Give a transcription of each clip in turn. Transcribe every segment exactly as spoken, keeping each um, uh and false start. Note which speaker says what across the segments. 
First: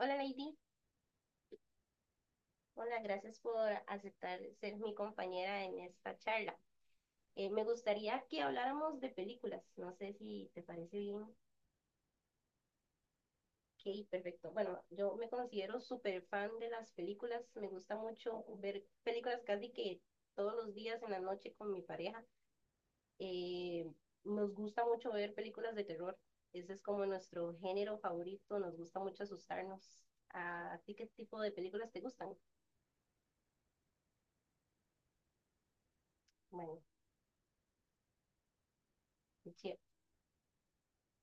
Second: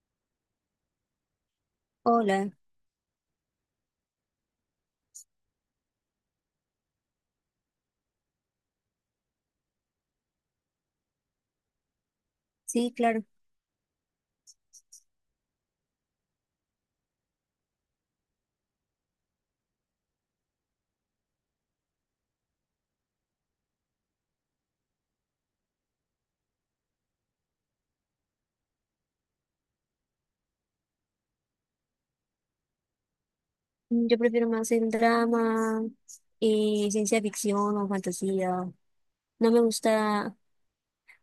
Speaker 1: Hola Lady,
Speaker 2: Hola,
Speaker 1: hola, gracias por aceptar ser mi compañera en esta charla. Eh, me gustaría que habláramos de películas, no sé si te parece bien.
Speaker 2: sí, claro.
Speaker 1: Ok, perfecto. Bueno, yo me considero súper fan de las películas, me gusta mucho ver películas casi que todos los días en la noche con mi pareja. Eh, Nos gusta mucho ver películas de terror, ese es como nuestro género favorito, nos gusta mucho asustarnos. ¿A ti qué tipo de películas te gustan?
Speaker 2: Mm, Yo prefiero más el drama,
Speaker 1: Bueno,
Speaker 2: eh, ciencia ficción o fantasía. No
Speaker 1: qué
Speaker 2: me
Speaker 1: chévere.
Speaker 2: gusta,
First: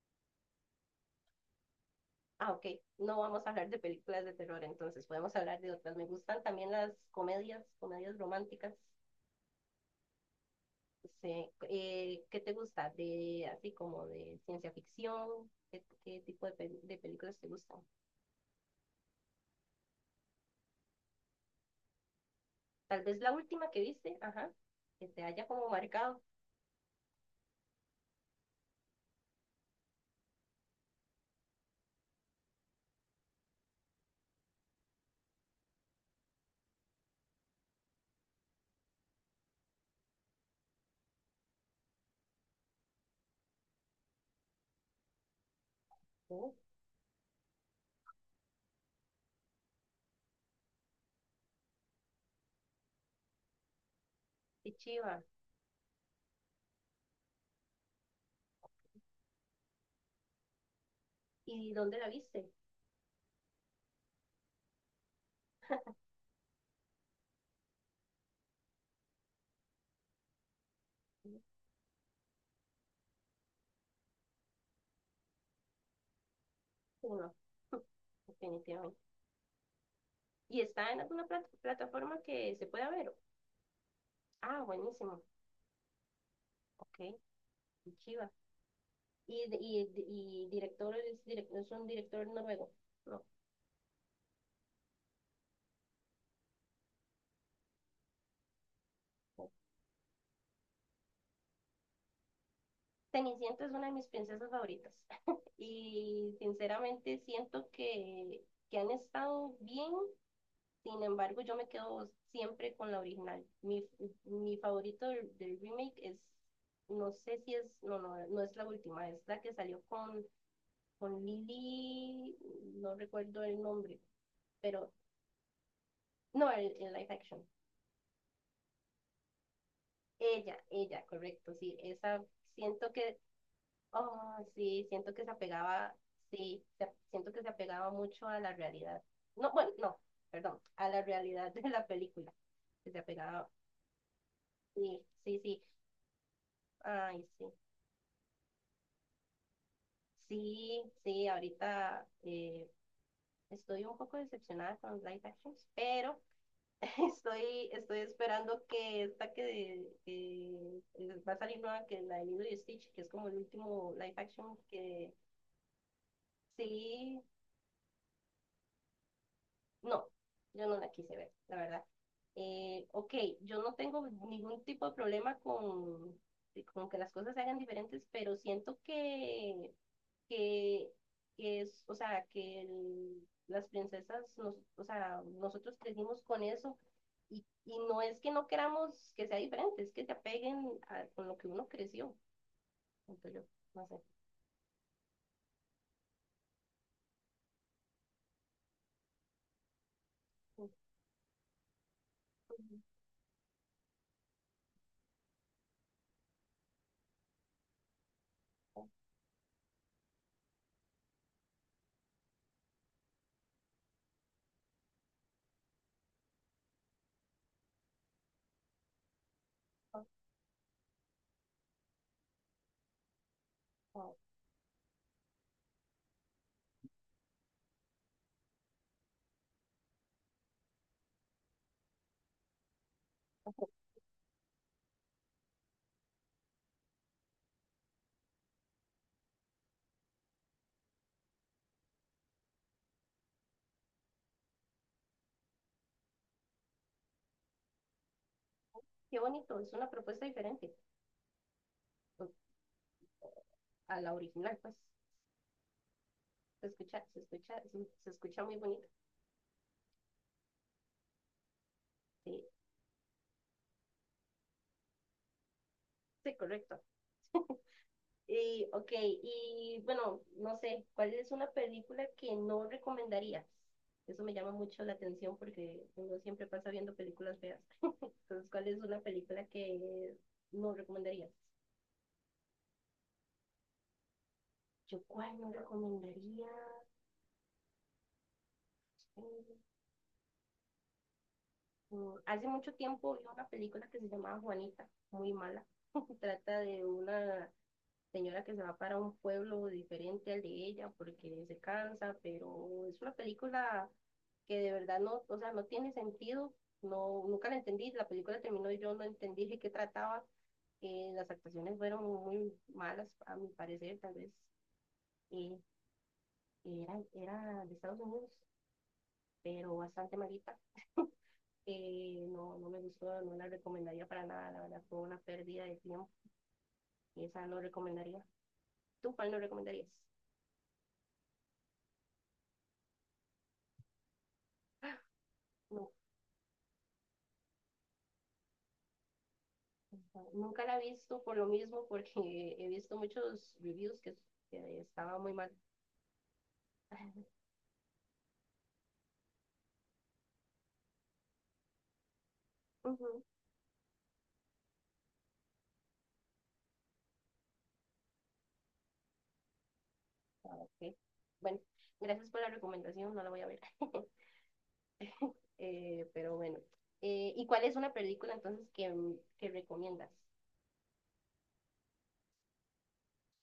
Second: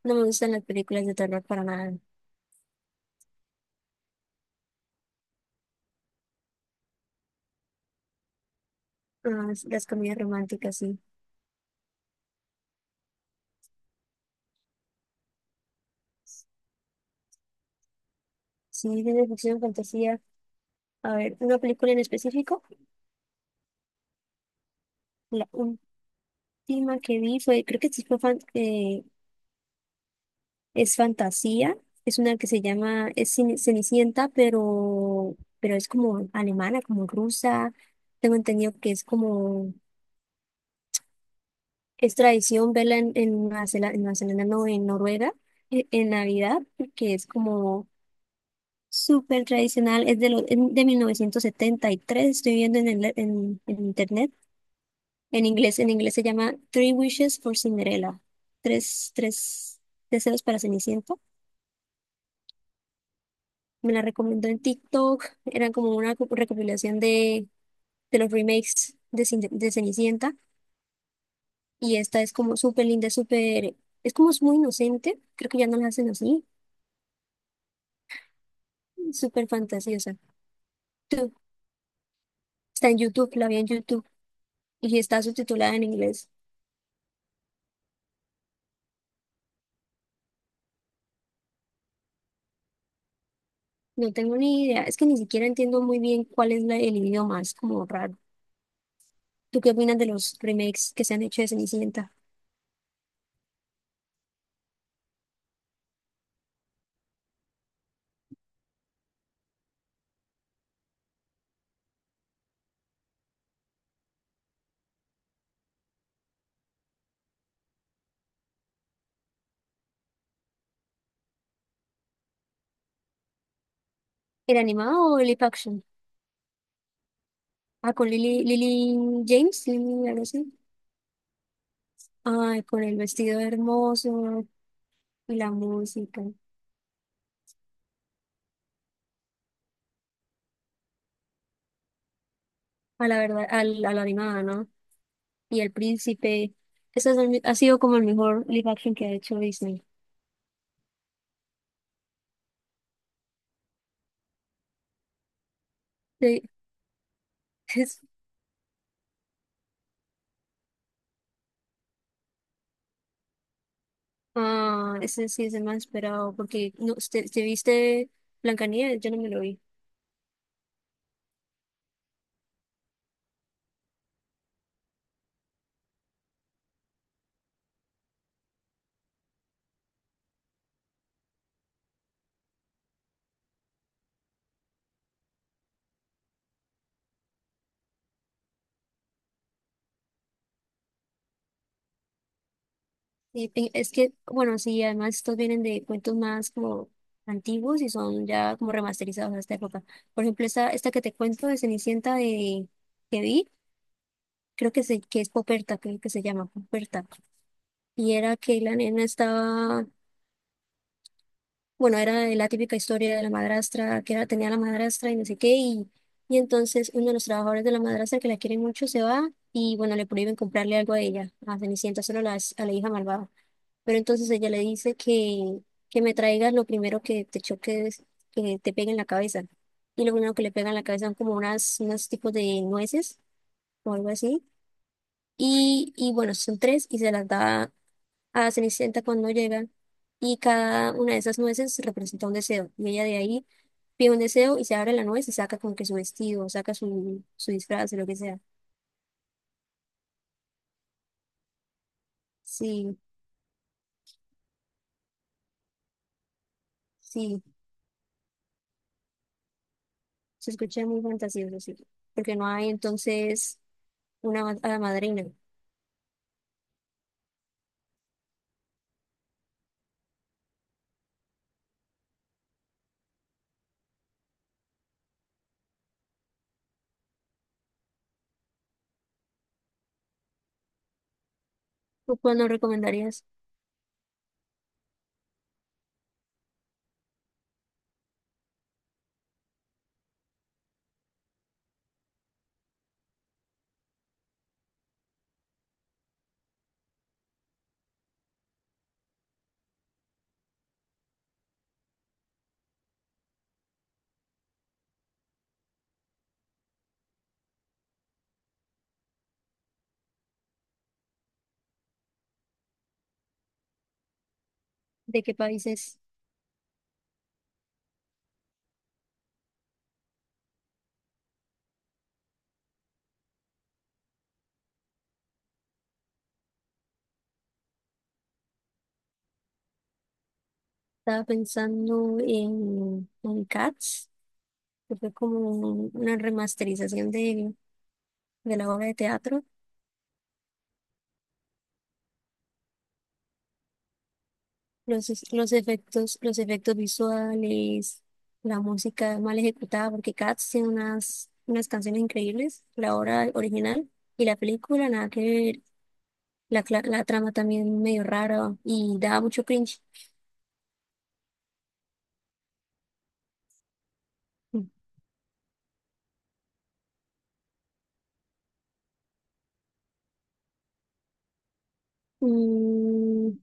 Speaker 2: no me gustan las películas de terror para nada.
Speaker 1: Ah, ok. No vamos a hablar de películas de terror, entonces podemos hablar de otras. Me gustan también las comedias, comedias románticas.
Speaker 2: Ah, s- las comedias románticas, sí.
Speaker 1: Sí. Eh, ¿qué te gusta? De, así como de ciencia ficción, ¿qué, qué tipo de, pel- de películas te gustan?
Speaker 2: Sí, ciencia ficción, fantasía. A ver, una película en específico.
Speaker 1: Tal vez la última que viste, ajá, que te haya
Speaker 2: La
Speaker 1: como marcado.
Speaker 2: última que vi fue, creo que sí fue fan- eh, es fantasía. Es una que se llama, es Cen- Cenicienta, pero, pero es como alemana, como rusa. Tengo entendido que es como es tradición verla en, en Nueva Zelanda, en Nueva Zelanda, no, en Noruega, e- en,
Speaker 1: Oh,
Speaker 2: Navidad, que es como súper tradicional. Es de, lo, en- de mil novecientos setenta y tres estoy viendo en, el, en, en internet.
Speaker 1: qué chiva.
Speaker 2: En inglés, en inglés se llama Three Wishes for Cinderella. Tres, tres deseos para Cenicienta.
Speaker 1: ¿Y dónde la viste?
Speaker 2: Me la recomendó en TikTok. Era como una co- recopilación de, de los remakes de, Cin- de Cenicienta. Y esta es como súper linda, súper... Es como es muy inocente. Creo que ya no la hacen así.
Speaker 1: Uno, definitivamente.
Speaker 2: Súper fantasiosa.
Speaker 1: ¿Y está en alguna
Speaker 2: Tú,
Speaker 1: plat- plataforma que se
Speaker 2: está
Speaker 1: pueda
Speaker 2: en
Speaker 1: ver?
Speaker 2: YouTube, la vi en YouTube
Speaker 1: Ah,
Speaker 2: y
Speaker 1: buenísimo.
Speaker 2: está subtitulada en inglés.
Speaker 1: Ok, qué chiva. y, y, y director, es, direc- es un director noruego. No.
Speaker 2: No tengo ni idea. Es que ni siquiera entiendo muy bien cuál es la- el idioma. Es como raro. ¿Tú qué opinas de los remakes que se han hecho de Cenicienta?
Speaker 1: Cenicienta es una de mis princesas favoritas y sinceramente siento que, que han estado bien, sin embargo yo me quedo siempre con la original. Mi, mi favorito del, del remake es, no sé si es, no, no, no es la última, es la que salió con, con Lily, no recuerdo el nombre,
Speaker 2: ¿El
Speaker 1: pero
Speaker 2: animado o el live action?
Speaker 1: no, el, el live action.
Speaker 2: Ah, con Lily, Lily James, Lily, algo así.
Speaker 1: Ella, ella, correcto, sí, esa
Speaker 2: Ay, con
Speaker 1: siento
Speaker 2: el
Speaker 1: que
Speaker 2: vestido
Speaker 1: Oh,
Speaker 2: hermoso
Speaker 1: sí, siento que se
Speaker 2: y la
Speaker 1: apegaba,
Speaker 2: música.
Speaker 1: sí, se- siento que se apegaba mucho a la realidad. No, bueno, no, perdón, a la realidad de la película, que se
Speaker 2: A la verdad,
Speaker 1: apegaba,
Speaker 2: al, a la animada, ¿no?
Speaker 1: sí, sí, sí,
Speaker 2: Y el príncipe. Eso
Speaker 1: ay, sí,
Speaker 2: ha sido como el mejor live action que ha hecho Disney.
Speaker 1: sí, sí, ahorita eh, estoy un poco decepcionada con los live actions, pero
Speaker 2: Sí.
Speaker 1: estoy, estoy esperando que esta que, que va a salir nueva, que es la de Lilo y Stitch, que es como el último live action
Speaker 2: Ah,
Speaker 1: que...
Speaker 2: ese sí es el más esperado, porque no,
Speaker 1: Sí,
Speaker 2: ¿te, te viste Blancanieves? Yo no me lo vi.
Speaker 1: no, yo no la quise ver, la verdad. Eh, ok, yo no tengo ningún tipo de problema con, con que las cosas se hagan diferentes, pero siento que, que, que es, o sea, que el- las princesas, nos, o sea, nosotros crecimos con eso y, y no es que no queramos que sea diferente, es que se apeguen a, con lo que uno creció. Entonces
Speaker 2: Y pe-
Speaker 1: yo, no
Speaker 2: es
Speaker 1: sé.
Speaker 2: que, bueno, sí, además estos vienen de cuentos más como antiguos y son ya como remasterizados a esta época. Por ejemplo, esta, esta que te cuento de Cenicienta de, que vi, creo que, se, que es Poperta, creo que se llama Poperta. Y era que la nena estaba, bueno, era la típica historia de la madrastra, que era, tenía la madrastra y no sé qué, y, y entonces uno de los trabajadores de la madrastra que la quiere mucho se va y bueno, le prohíben comprarle algo a ella, a Cenicienta, solo a la, a la hija malvada. Pero entonces ella le dice que, que me traigas lo primero que te choques, que te pegue en la cabeza. Y lo primero que le pega en la cabeza son como unas, unos tipos de nueces o algo así. Y, y bueno, son tres y se las da a Cenicienta cuando llega y cada una de esas nueces representa un deseo. Y ella de ahí pide un deseo y se abre la nuez y saca como que su vestido, saca su, su disfraz, o lo que sea.
Speaker 1: Qué bonito, es una propuesta diferente pues,
Speaker 2: Sí,
Speaker 1: a la original, pues. Se escucha, se
Speaker 2: sí,
Speaker 1: escucha, se, se escucha muy bonito.
Speaker 2: se escucha muy fantasioso, sí.
Speaker 1: Sí,
Speaker 2: Porque no hay entonces una ma- hada madrina.
Speaker 1: sí, correcto. Y, ok, y bueno, no sé, ¿cuál es una película que no recomendarías? Eso me llama mucho la atención porque uno siempre pasa viendo películas feas. Entonces, ¿cuál es una película que no recomendarías?
Speaker 2: ¿Tú cuál nos recomendarías?
Speaker 1: Yo, ¿cuál no recomendaría? Mm, mm, Hace mucho tiempo vi una película que se llamaba Juanita, muy mala. Trata de una señora que se va para un pueblo diferente al de ella porque se cansa, pero es una película que de verdad no, o sea, no tiene sentido, no, nunca la entendí, la película terminó y yo no entendí de qué trataba, eh, las actuaciones fueron muy malas a mi parecer, tal vez
Speaker 2: ¿De qué
Speaker 1: eh,
Speaker 2: países?
Speaker 1: era, era de Estados Unidos, pero bastante malita. Eh, no, no me gustó, no la recomendaría para nada, la verdad fue una pérdida de tiempo, esa no recomendaría. ¿Tú cuál no recomendarías?
Speaker 2: Estaba pensando en, en Cats, que fue como
Speaker 1: No,
Speaker 2: un- una remasterización de, de la obra de teatro.
Speaker 1: nunca la he visto por lo mismo, porque he visto muchos reviews que, que
Speaker 2: Los,
Speaker 1: estaba
Speaker 2: es-
Speaker 1: muy mal.
Speaker 2: los efectos, los efectos visuales, la música mal ejecutada, porque Cats tiene unas, unas canciones increíbles, la
Speaker 1: Ujú.
Speaker 2: obra original y la película, nada que ver, la, cla- la trama también medio rara y daba mucho cringe.
Speaker 1: Ah, ok. Bueno, gracias por la recomendación, no la voy a ver. Eh, pero bueno, Eh, ¿y cuál es una película entonces que, m- que recomiendas?
Speaker 2: Mm,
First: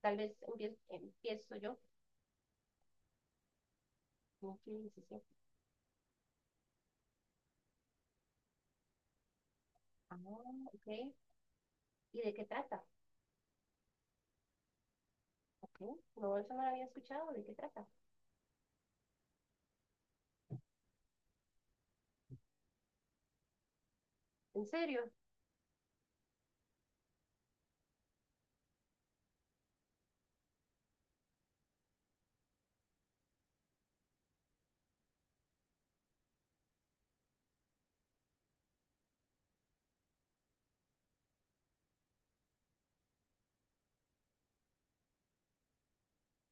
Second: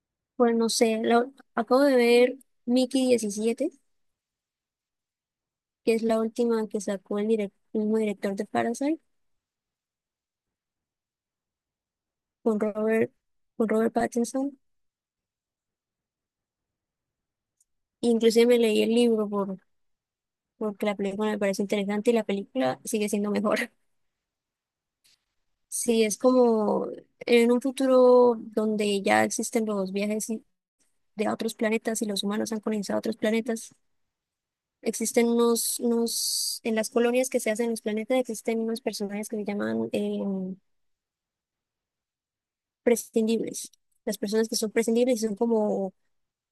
Speaker 1: Tal vez
Speaker 2: bueno, no
Speaker 1: empiezo,
Speaker 2: sé, lo-
Speaker 1: empiezo yo.
Speaker 2: acabo de ver Mickey diecisiete,
Speaker 1: Ok, sí, sí.
Speaker 2: que es la última que sacó el, direc- el mismo director de Parasite,
Speaker 1: Ah, ok. ¿Y de qué
Speaker 2: con
Speaker 1: trata?
Speaker 2: Robert, con Robert Pattinson.
Speaker 1: Ok, no, eso no la había escuchado. ¿De qué trata?
Speaker 2: Inclusive me leí el libro por porque la película me parece interesante y la película sigue siendo mejor.
Speaker 1: ¿En serio?
Speaker 2: Sí, es como en un futuro donde ya existen los viajes y- de a otros planetas y los humanos han colonizado otros planetas, existen unos, unos, en las colonias que se hacen en los planetas existen unos personajes que se llaman eh, prescindibles. Las personas que son prescindibles son como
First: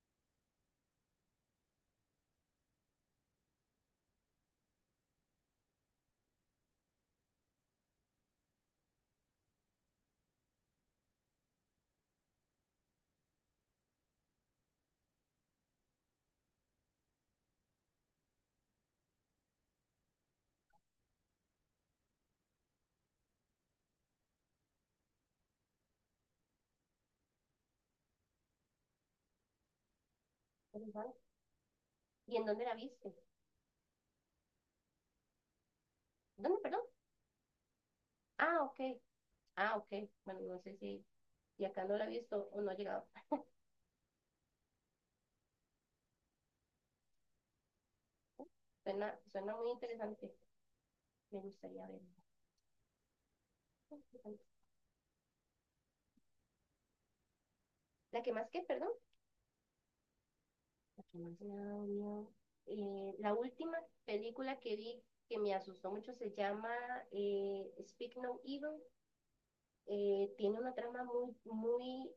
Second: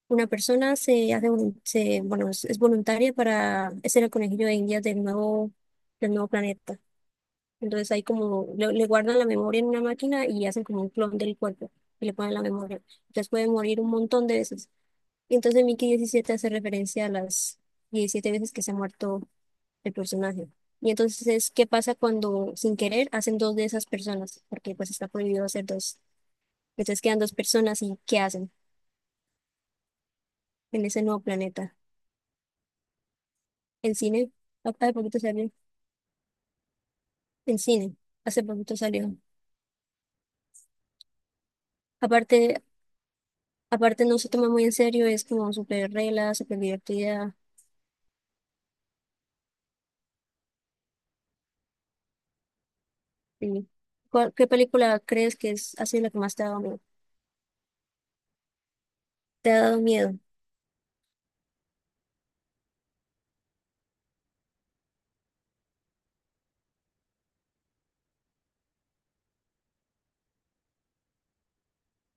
Speaker 2: una persona se hace, volun- se, bueno, es, es voluntaria para ser el conejillo de Indias del nuevo, del nuevo planeta. Entonces ahí como le, le guardan la memoria en una máquina y hacen como un clon del cuerpo y le ponen la memoria. Entonces puede morir un montón de veces. Y entonces Mickey diecisiete hace referencia a las diecisiete veces que se ha muerto el personaje. Y entonces es qué pasa cuando sin querer hacen dos de esas personas, porque pues está prohibido hacer dos. Entonces quedan dos personas y ¿qué hacen en ese
Speaker 1: Interesante.
Speaker 2: nuevo planeta?
Speaker 1: ¿Y en dónde la viste?
Speaker 2: En cine. Ah, hace poquito salió.
Speaker 1: ¿Dónde, perdón?
Speaker 2: En cine, hace
Speaker 1: Ah,
Speaker 2: poquito
Speaker 1: ok.
Speaker 2: salió.
Speaker 1: Ah, ok. Bueno, no sé si y acá no la he
Speaker 2: Aparte,
Speaker 1: visto o no ha llegado.
Speaker 2: aparte no se toma muy en serio, es como súper regla, súper divertida.
Speaker 1: Suena, suena muy interesante, me gustaría verla.
Speaker 2: Sí. ¿Cuál- qué película crees que es así la que más te ha dado miedo?
Speaker 1: La que más qué perdón,
Speaker 2: Te ha dado miedo.
Speaker 1: la que más me ha dado miedo. Eh, la última película que vi que me asustó mucho se llama eh, Speak No Evil. Eh, tiene una trama muy, muy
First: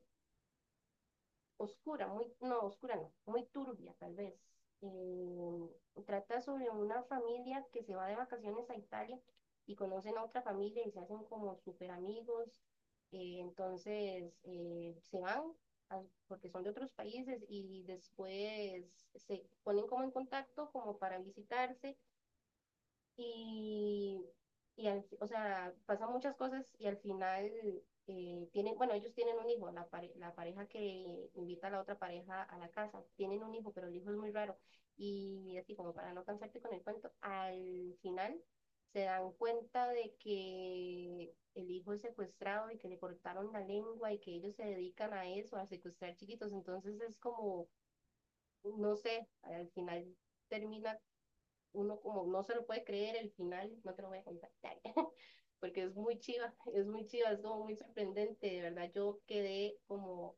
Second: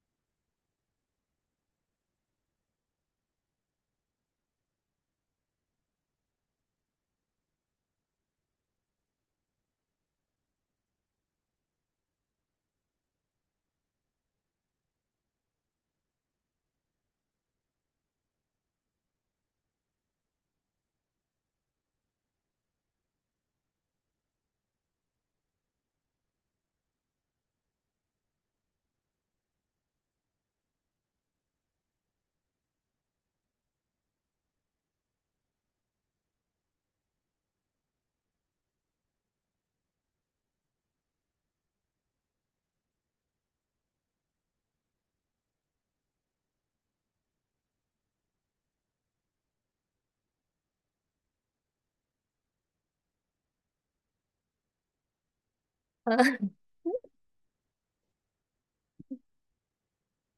Speaker 1: oscura, muy, no, oscura no, muy turbia tal vez. Eh, Trata sobre una familia que se va de vacaciones a Italia y conocen a otra familia y se hacen como super amigos. eh, entonces eh, se van a- porque son de otros países y después se ponen como en contacto como para visitarse y, y al- o sea, pasan muchas cosas y al final eh, tienen, bueno, ellos tienen un hijo, la, pare- la pareja que invita a la otra pareja a la casa, tienen un hijo, pero el hijo es muy raro. Y así como para no cansarte con el cuento, al final se dan cuenta de que el hijo es secuestrado y que le cortaron la lengua y que ellos se dedican a eso, a secuestrar chiquitos. Entonces es como, no sé, al final termina uno como no se lo puede creer el final, no te lo voy a contar, porque es muy
Speaker 2: Ah,
Speaker 1: chiva, es muy chiva, es como muy sorprendente, de verdad yo quedé como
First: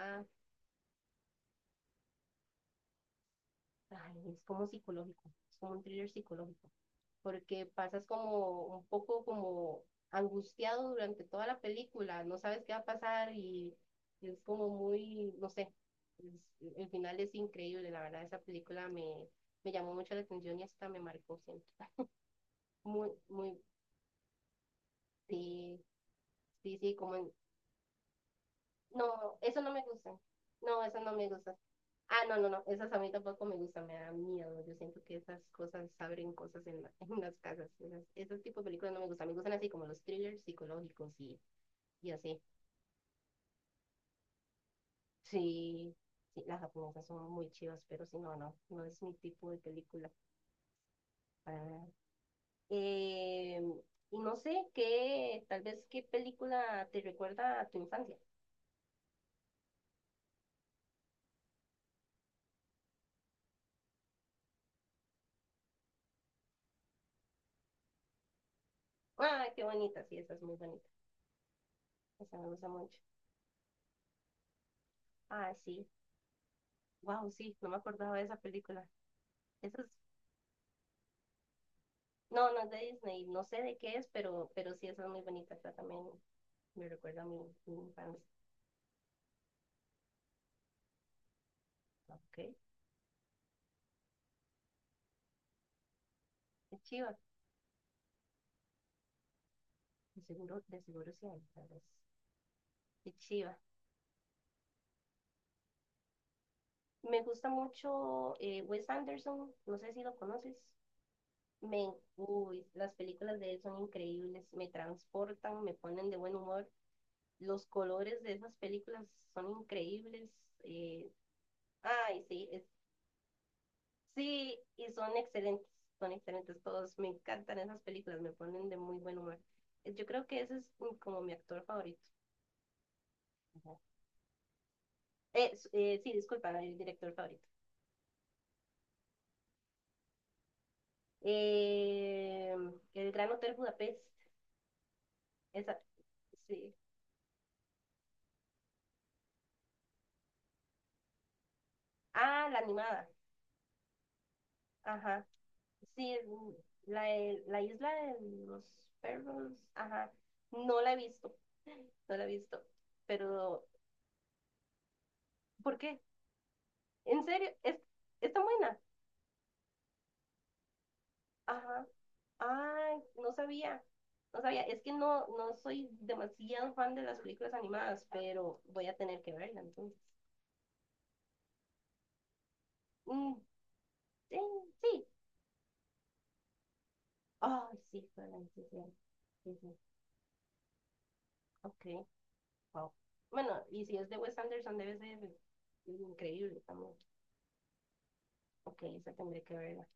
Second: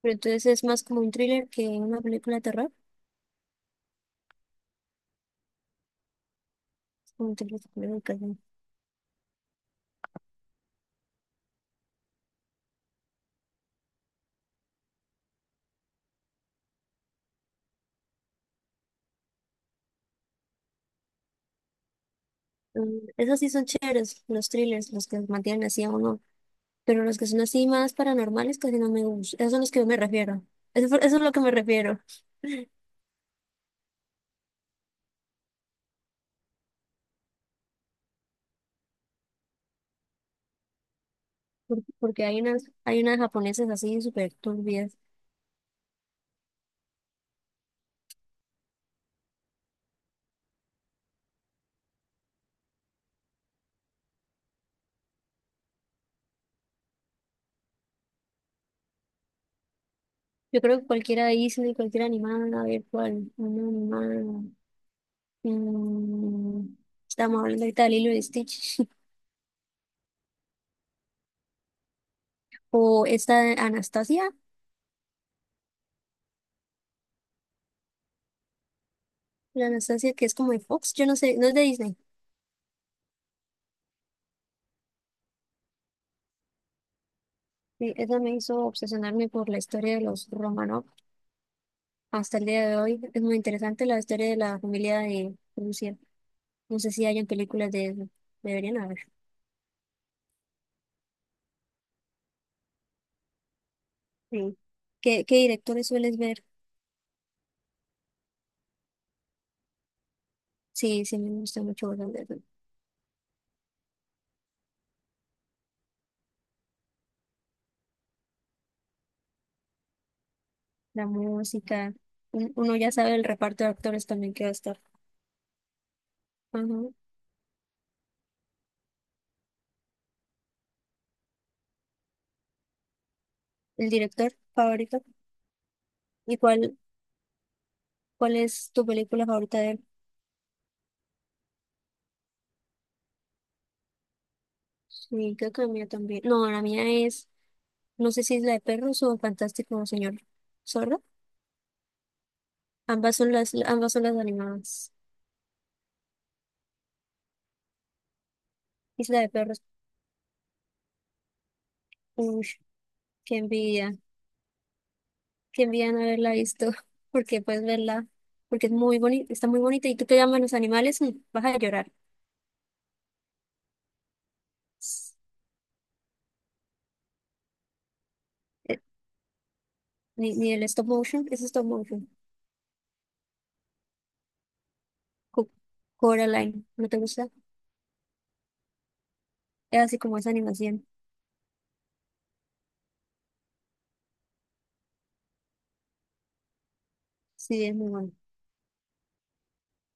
Speaker 2: pero entonces es más como un thriller que una película de terror.
Speaker 1: ay, es como psicológico, es como un thriller psicológico,
Speaker 2: Es como un thriller
Speaker 1: porque pasas
Speaker 2: psicológico, ¿no?
Speaker 1: como un poco como angustiado durante toda la película, no sabes qué va a pasar y es como muy, no sé, es- el final es increíble, la verdad esa película me, me llamó mucho la atención y hasta me marcó, siento.
Speaker 2: Mm,
Speaker 1: Muy,
Speaker 2: esas sí
Speaker 1: muy,
Speaker 2: son chéveres, los thrillers, los que mantienen
Speaker 1: sí,
Speaker 2: así a uno.
Speaker 1: sí, sí,
Speaker 2: Pero
Speaker 1: como
Speaker 2: los que
Speaker 1: en-
Speaker 2: son así más paranormales casi no me
Speaker 1: No,
Speaker 2: gustan. Esos
Speaker 1: eso
Speaker 2: son los
Speaker 1: no
Speaker 2: que
Speaker 1: me
Speaker 2: yo me
Speaker 1: gusta.
Speaker 2: refiero.
Speaker 1: No,
Speaker 2: Eso, fue-
Speaker 1: eso no
Speaker 2: eso es
Speaker 1: me
Speaker 2: lo que me
Speaker 1: gusta.
Speaker 2: refiero.
Speaker 1: Ah, no, no, no, esas a mí tampoco me gustan, me da miedo. Yo siento que esas cosas abren cosas en, la- en las casas. Esas, esos tipos de películas no me gustan. Me gustan así como los thrillers psicológicos y,
Speaker 2: Por-
Speaker 1: y
Speaker 2: Porque hay
Speaker 1: así.
Speaker 2: unas, hay unas japonesas así súper turbias.
Speaker 1: Sí, sí, las japonesas son muy chivas, pero sí, no, no, no es mi tipo de película para nada. Eh, y no sé qué, tal vez qué película te recuerda a tu infancia.
Speaker 2: Yo creo que cualquiera Disney, cualquier animal, a ver cuál, una animada. Mm, estamos hablando ahorita de Lilo y Stitch.
Speaker 1: Ah, qué bonita, sí, esa es muy bonita. Esa me gusta mucho.
Speaker 2: O esta de Anastasia,
Speaker 1: Ah, sí. Wow, sí, no me acordaba de esa película.
Speaker 2: la
Speaker 1: Esa es,
Speaker 2: Anastasia que es como de Fox, yo no sé, no es de Disney.
Speaker 1: no, no es de Disney, no sé de qué es, pero, pero sí, esa es muy bonita. Esa también me recuerda a mi, mi
Speaker 2: Sí, esa
Speaker 1: infancia.
Speaker 2: me hizo obsesionarme por la historia de los Romanov
Speaker 1: Ok,
Speaker 2: hasta el
Speaker 1: qué
Speaker 2: día de hoy. Es muy interesante la historia de la familia de Rusia. No sé si
Speaker 1: chiva.
Speaker 2: hayan películas de eso. Deberían haber.
Speaker 1: De seguro, de seguro sí hay, tal vez. Qué chiva.
Speaker 2: Sí. ¿Qué, qué directores sueles ver?
Speaker 1: Me gusta mucho eh, Wes Anderson, no sé si lo conoces.
Speaker 2: Sí, sí, me gusta mucho
Speaker 1: Me,
Speaker 2: ver la
Speaker 1: uy, las películas de él son increíbles, me transportan, me ponen de buen humor. Los colores de esas películas son increíbles.
Speaker 2: la
Speaker 1: eh,
Speaker 2: música.
Speaker 1: Ay, sí,
Speaker 2: Un-
Speaker 1: es
Speaker 2: Uno ya sabe el reparto de actores también que va a
Speaker 1: sí,
Speaker 2: estar.
Speaker 1: y son excelentes, son excelentes
Speaker 2: Ajá.
Speaker 1: todos. Me encantan esas películas, me ponen de muy buen humor. Eh, Yo creo que ese es mm, como mi actor favorito. Ujú.
Speaker 2: El director favorito.
Speaker 1: Eh, s- eh, sí,
Speaker 2: y
Speaker 1: disculpa, no, el
Speaker 2: cuál
Speaker 1: director favorito.
Speaker 2: ¿Cuál es tu película favorita de él?
Speaker 1: Eh, el Gran Hotel Budapest,
Speaker 2: Sí, creo que la
Speaker 1: esa,
Speaker 2: mía también. No, la
Speaker 1: sí.
Speaker 2: mía es, no sé si es la de perros o Fantástico Señor Zorro.
Speaker 1: Ah, la animada,
Speaker 2: Ambas son las, ambas son las animadas.
Speaker 1: ajá. Sí, es muy- la, de- la isla de los
Speaker 2: Isla de
Speaker 1: perros,
Speaker 2: perros.
Speaker 1: ajá. No la he visto, no la he
Speaker 2: Uy,
Speaker 1: visto.
Speaker 2: qué
Speaker 1: Pero,
Speaker 2: envidia. Qué
Speaker 1: ¿por
Speaker 2: envidia
Speaker 1: qué?
Speaker 2: no haberla visto.
Speaker 1: ¿En
Speaker 2: Porque
Speaker 1: serio?
Speaker 2: puedes
Speaker 1: ¿Es,
Speaker 2: verla,
Speaker 1: está
Speaker 2: porque es
Speaker 1: buena?
Speaker 2: muy bonita, está muy bonita. Y tú te amas los animales y vas a
Speaker 1: Ajá.
Speaker 2: llorar.
Speaker 1: Ah, no sabía. No sabía. Es que
Speaker 2: S-
Speaker 1: no, no soy demasiado fan de las películas animadas, pero
Speaker 2: Eh,
Speaker 1: voy a tener que verla entonces.
Speaker 2: Ni, ni el stop motion, es stop motion.
Speaker 1: Mm, sí, sí.
Speaker 2: Co- Coraline, ¿no te gusta?
Speaker 1: Ay, sí, fue la decisión. Sí, sí.
Speaker 2: Es así como esa animación.
Speaker 1: Ok, wow. Bueno, y si es de Wes Anderson, debe ser increíble también.
Speaker 2: Sí, es muy bueno.
Speaker 1: Ok, esa tendré que verla.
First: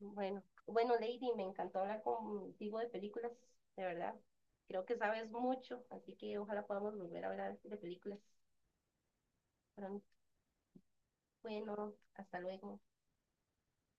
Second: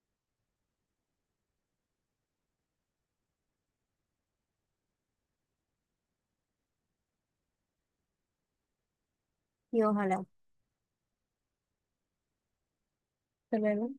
Speaker 1: Bueno, bueno, Lady, me encantó hablar contigo de películas, de verdad. Creo que sabes mucho, así que ojalá podamos volver a hablar de películas
Speaker 2: Y
Speaker 1: pronto.
Speaker 2: ojalá.
Speaker 1: Bueno, hasta luego.
Speaker 2: Hasta luego.